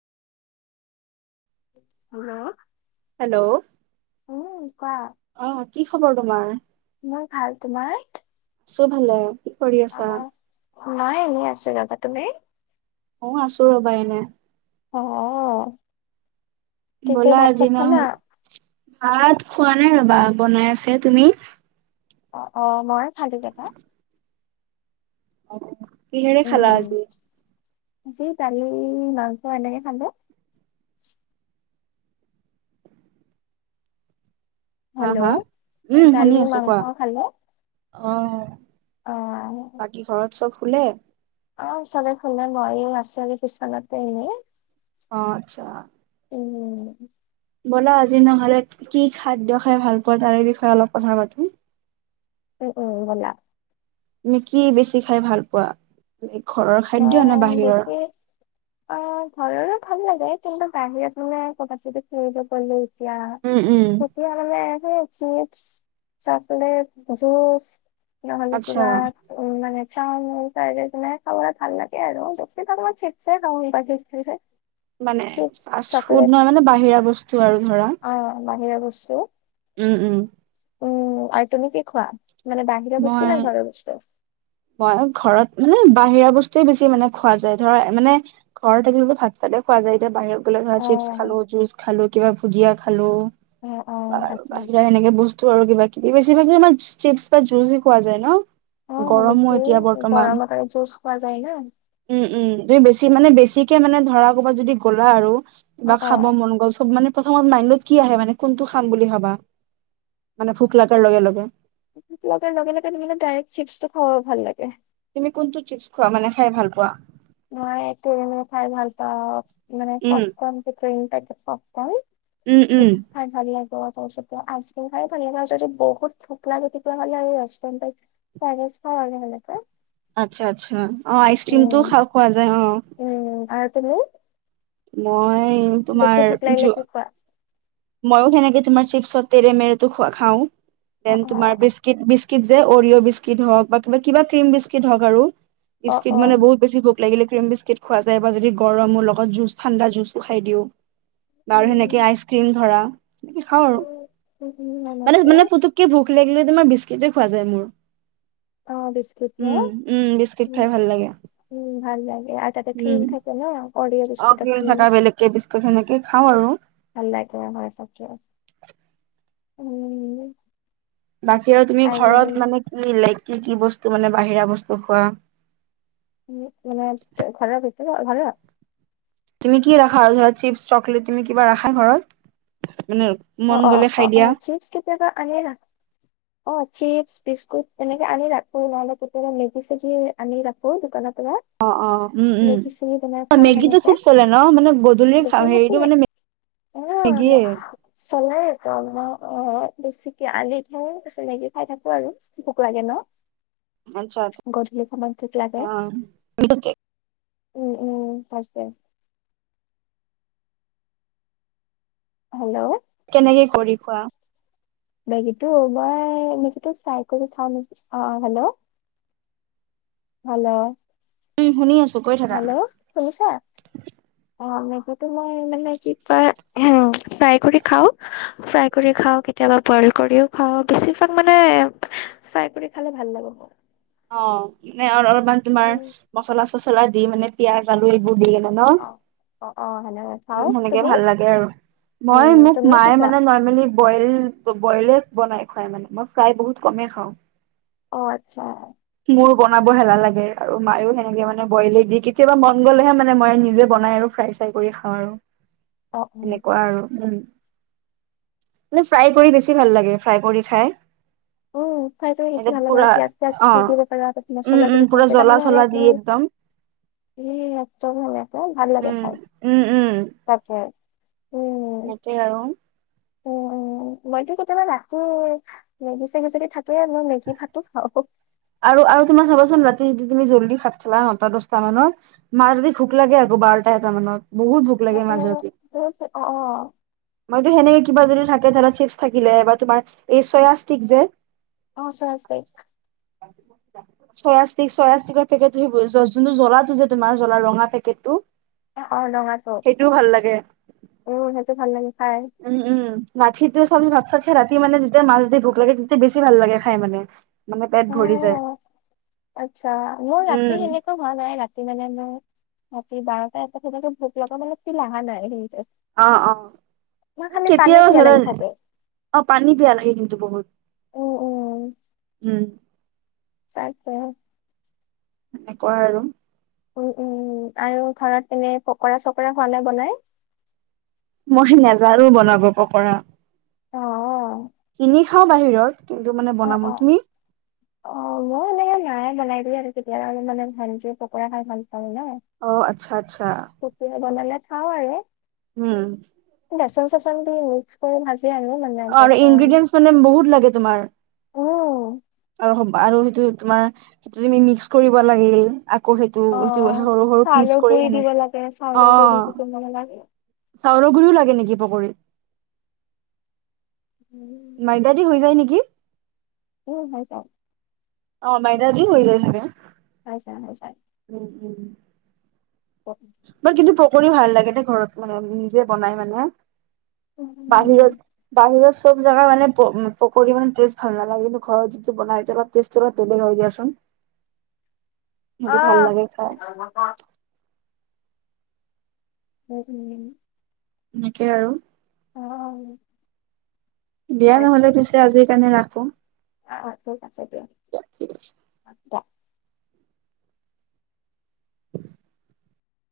Hello hello উম কোৱা অ, কি খবৰ তোমাৰ? মোৰ ভাল, তোমাৰ? আছোঁ ভালে। কি কৰি আছা আহ, নাই এনে আছো যাবা তুমি? অ', আছো ৰবা এনে। অঃ। ব'লা আজিমা হে ভাত খোৱা নাই ৰবা বনাই আছে তুমি? অ, অ, মই খালো কেটা। অ', কিহেৰে খালা উম আজি? আজি দালি, মাংস এনেকে খালোঁ। হা, হেল্ল' হা, উম, শুনি দালি আছো মাংস কোৱা। খালো অহ, অ। চব খুলে? অ, চাগে খালে মইও আছো কিছনতে এনেই। অ', আচ্ছা। উম। বলা আজি নহ'লে কি খাদ্য খাই ভাল পোৱা তাৰে বিষয়ে অলপ কথা পাতো। উম, উম, বলা। তুমি কি বেছি খাই ভাল পোৱা? ঘৰৰ অ খাদ্য নে বাহিৰৰ? বিশেষ অ ঘৰৰো ভাল লাগে কিন্তু বাহিৰত মানে কবাত যদি ফুৰিব গলে এতিয়া উম উম তেতিয়া মানে হে, চিপছ, চকলেট, জুচ। নহলে আচ্ছা কিবা উ, মানে চাউ মাও তাই যেনে খাবলে ভাল লাগে আৰু বেছিভাগ মানে চিপছে খাওঁ বাকি খাই। [unintelligible] মানে ফাষ্ট ফুড নহয় মানে বাহিৰা বস্তু আৰু ধৰ। অ', বাহিৰা বস্তু? উম, উম। উম, আৰু তুমি কি খোৱা? মানে বাহিৰা বস্তু মই নে ঘৰৰ বস্তু? মই ঘৰত মানে বাহিৰা বস্তুৱে বেছি মানে খোৱা যায় ধৰা মানে ঘৰত থাকিলোঁ যদি ভাত চাতে খোৱা যায় এতিয়া বাহিৰৰ ধৰা চিপছ খালো, অ', জুচ খালো, কিবা ভুজিয়া খালো। অ', অ', আৰু তাকে বাহিৰা এনেকে বস্তু আৰু কিবা কিবি বেছিভাগে আমাৰ চিপছ যুজি খোঁৱা যায় ন? অ', গৰমো বেছি এতিয়া বৰ্তমান। গৰমত আৰু জুচ খোৱা যায় ন উম উম এই বেছি। মানে বেছিকে মানে ধৰা কৰ'ৰবাত যদি গ'লা আৰু বা অ', খাব অ', মন গ'ল চব মানে প্ৰথমত মান্যত কি আহে মানে কোনটো খাম বুলি ভবা মানে ভোক লগাৰ লগে লগে লগাৰ লগে লগে নিমিলে ডাইৰেক্ট চিপছটো খাবও ভাল লাগে তুমি কোনটো চিপছ খোৱা মানে খাই ভাল পোৱা [unintelligible] খাই ভাল পাওঁ মানে উম, স্তনস্ত উম, উম। [unintelligible] [unintelligible] ভাল হ'লে ত আচ্ছা আচ্ছা অ আইচক্ৰিমটো খ খোৱা যায় অ [unintelligible] মই বেছি ভোক তোমাৰোৱা লাগিলে যো কি খোৱা মইয়ো সেনেকে তোমাৰ চিপছৰ তেৰে মেৰে টো খাওঁ অ দেন অ তুমাৰ বিস্কুট যে অৰিঅ' বিস্কিট হওক বা কিবা কিবা ক্ৰীম বিস্কিট হওক আৰু অ বিস্কিট অ মানে বহুত বেছি ভোক লাগিলে [unintelligible] বিস্কট খোৱা যায় বা যদি গৰমৰ লগত ঠাণ্ডা জুচো খাই দিও বা আৰু সেনেকে উম আইচ ক্ৰীম ধৰা সনেকে খাওঁ আৰু উম মানে এনেকে মানে পুতুককে ভোক প্লেগ লৈ তোমাৰ বিস্কেটে খোৱা যায় মোৰ অ বিস্কিট ন উম উম বিস্কিট উ খাই ভাল লাগে উম ভাল লাগে আৰু তাতে উম [unintelligible] থাকে ন [unintelligible] অ তিল ক্ৰীম থকা বিস্কুট সেনেকে খাওঁ আৰু ভাল লাগে হয় তাকে [unintelligible] উম বাকী আৰু তুমি আৰু ঘৰত মানে কি ল কি কি বস্তু মানে বাহিৰা বস্তু খোৱা উ মানে ঘৰত পছে ঘাল তুমি কি ৰাখা আৰু ধৰা চিপছ চকলেট তুমি কিবা ৰাখা ঘৰত মানে অ মন অ গ'লে অ খাই অ দিয়া? চিপছ কেতিয়াবা আ নে অ চিপছ বিস্কুট তেনেকে আনি ৰাখো নহলে কেতিয়াবা মেজি চেজি আনি ৰাখো দোকানত [unintelligible] অ', অ উম উম মেগীটো খুব চলে ন মানে গধূলি হেৰিটো মানে উম মেগীয়ে। চলাই [unintelligible] অ বেছিকে আনি থৌ মেগি খাই থাকো আৰু ভুক লাগে ন আচ্ছা আচ্ছা গধূলি [unintelligible] লাগে অ'। উম উম আছে আছে হেল্ল' কেনেকে কৰি খোৱা বেগীটো মই নিজো চাই কৰি চাওঁ নি [unintelligible] হেল্ল' উম শুনি আছো কৈ থাকা। হেল্ল' শুনিছা অ মই মানে কি ক হ ফ্ৰাই কৰি খাও ফ্ৰাই কৰি খাও কেতিয়াবা বইল কৰিও খাওঁ বেছিভাগ মানে ফ্ৰাই কৰি খালে ভাল লাগ অ মানে অলপমান তুমাৰ মচলা চচলা দি মানে পিয়াজ আলু এইবোৰ দি কেনে ন অ'। অ', অ' সেনেকে উম খাওঁ সেনেকে তুমি ভাল লাগে আৰু উম, মই মোক তুমি কি মায়ে খোৱা? মানে নৰ্মেলি বইল বইলে বনাই খুৱাই মানে মই চাই বহুত কমেই খাওঁ অ আচ্ছা মোৰ বনাব হেলা লাগে আৰু মায়ো সেনেকে মানে বইলে দি কেতিয়াবা মন গ'লেহে মানে মই নিজে বনাই আৰু ফ্ৰাই চাই কৰি খাওঁ আৰু অ' উম। এনেকুৱা আৰু উম মে ফ্ৰাই কৰি বেছি ভাল লাগে ফ্ৰাই কৰি খাই অ ফ্ৰাই [unintelligible] পিয়াঁজ এতিয়া পুৰা দি অ', দিব পাৰ উম, মছলা উম দিব পাৰা মচলা দিব পুৰা পাৰা তেতিয়া জ্বলা মানে চলা অলপ দি মানে একদম উম, উম, উম [unintelligible] উম। এনেকে আৰু। উম, [unintelligible] উম মইতো কেতিয়াবা ৰাতি মেগি চেগি চেগি থাকোই মেগী ভাতো খাওঁ আৰু আৰু তোমাৰ চাবাচোন ৰাতি যদি তুমি জ্বলি ভাত খালা নটা দশটা মানত মাৰদি ভোক লাগে আ বাৰটা এটা মনত বহুত ভোক অ লাগে অ বহুত অ অ [unintelligible] কিবা যদি থাকে ধৰা চিপছ থাকিলে বা তোমাৰ এই চয়া ষ্টিক যে অ চোৱা [unintelligible] চয়য়া ষ্টিক চয়য়া ষ্টিকৰ পেকেটটো যোনটো জ্বলাটো যে তুমাৰ জলাৰ ৰঙা পেকেট টো অ [unintelligible] উম উম মখিটো চব ভাত চাত ৰাতি মানে যেতিয়া মাছ দি ভোক লাগে তেতিয়া বেছি ভাল লাগে খাই মানে মানে পেট অ ভৰি যায় আচ্ছা মোৰ ৰাতি উম সেনেকুৱা হোৱা নাই ৰাতি মানে মোৰ ৰাতি বাৰটা এটা ভুক লগা মানে তি লাহান নাই অ অ মই খালি পানী কেতিয়াবা পিয়াহ ধৰা লাগি নাই থাকে অ পানী পিয়া লাগে কিন্তু বহুত উম উম উম [unintelligible] সনেকুৱা আৰু উ উম আৰু ঘৰত এনে পকৰা চকৰা হোৱা নাই বনাই মই নেজানো বনাব পকৰা অ কিনি খাও বাহিৰত কিন্তু মানে অ বনাব অ তুমি অ [unintelligible] অ আচ্ছা আচ্ছা কেতিয়াবা মানে [unintelligible] হ হয়ে উম বেচন চেচন দি মিক্স কৰি ভাজ আৰু ইনগ্ৰিডিয়েণ্চ মানে বহুত লাগে তোমাৰ উম আৰু আৰু সেইটো তোমাৰ সেইটো তুমি মিক্স কৰিব লাগিল আকৌ সেইটো অ সটো সৰু সৰু চাউলৰ পিচ গুৰি কৰি দিব হেনো লাগে অ চাউলৰ গুৰি দি বনাব লাগে চাউৰ গুৰিও লাগে নেকি পকীত মাইদাদ হৈ যায় নেকি উ হয় যাই অ মাইদাদি হৈ যায় চাগে [unintelligible] অহ বাৰ কিন্তু পকৰৰিও ভাল লাগে দে ঘৰত মানে নিজে বনাই মানে উম উম, বাহিৰত বাহিৰত চব জোগা মানে পকৰি মানে টেষ্ট ভাল নালাগে কিন্তু ঘৰত যিটো বনাই অলপ টেটো অলপ বেলেগ হয় দিয়াচোন অ সেইটো ভাল লাগে খাই [unintelligible] এনেকেই আৰু উ দিয়া নহ'লে পিছে আজিৰ কাৰণে ৰাখো আহ অ ঠিক আছে দিয়া ঠিক আছে [unintelligible] [unintelligible]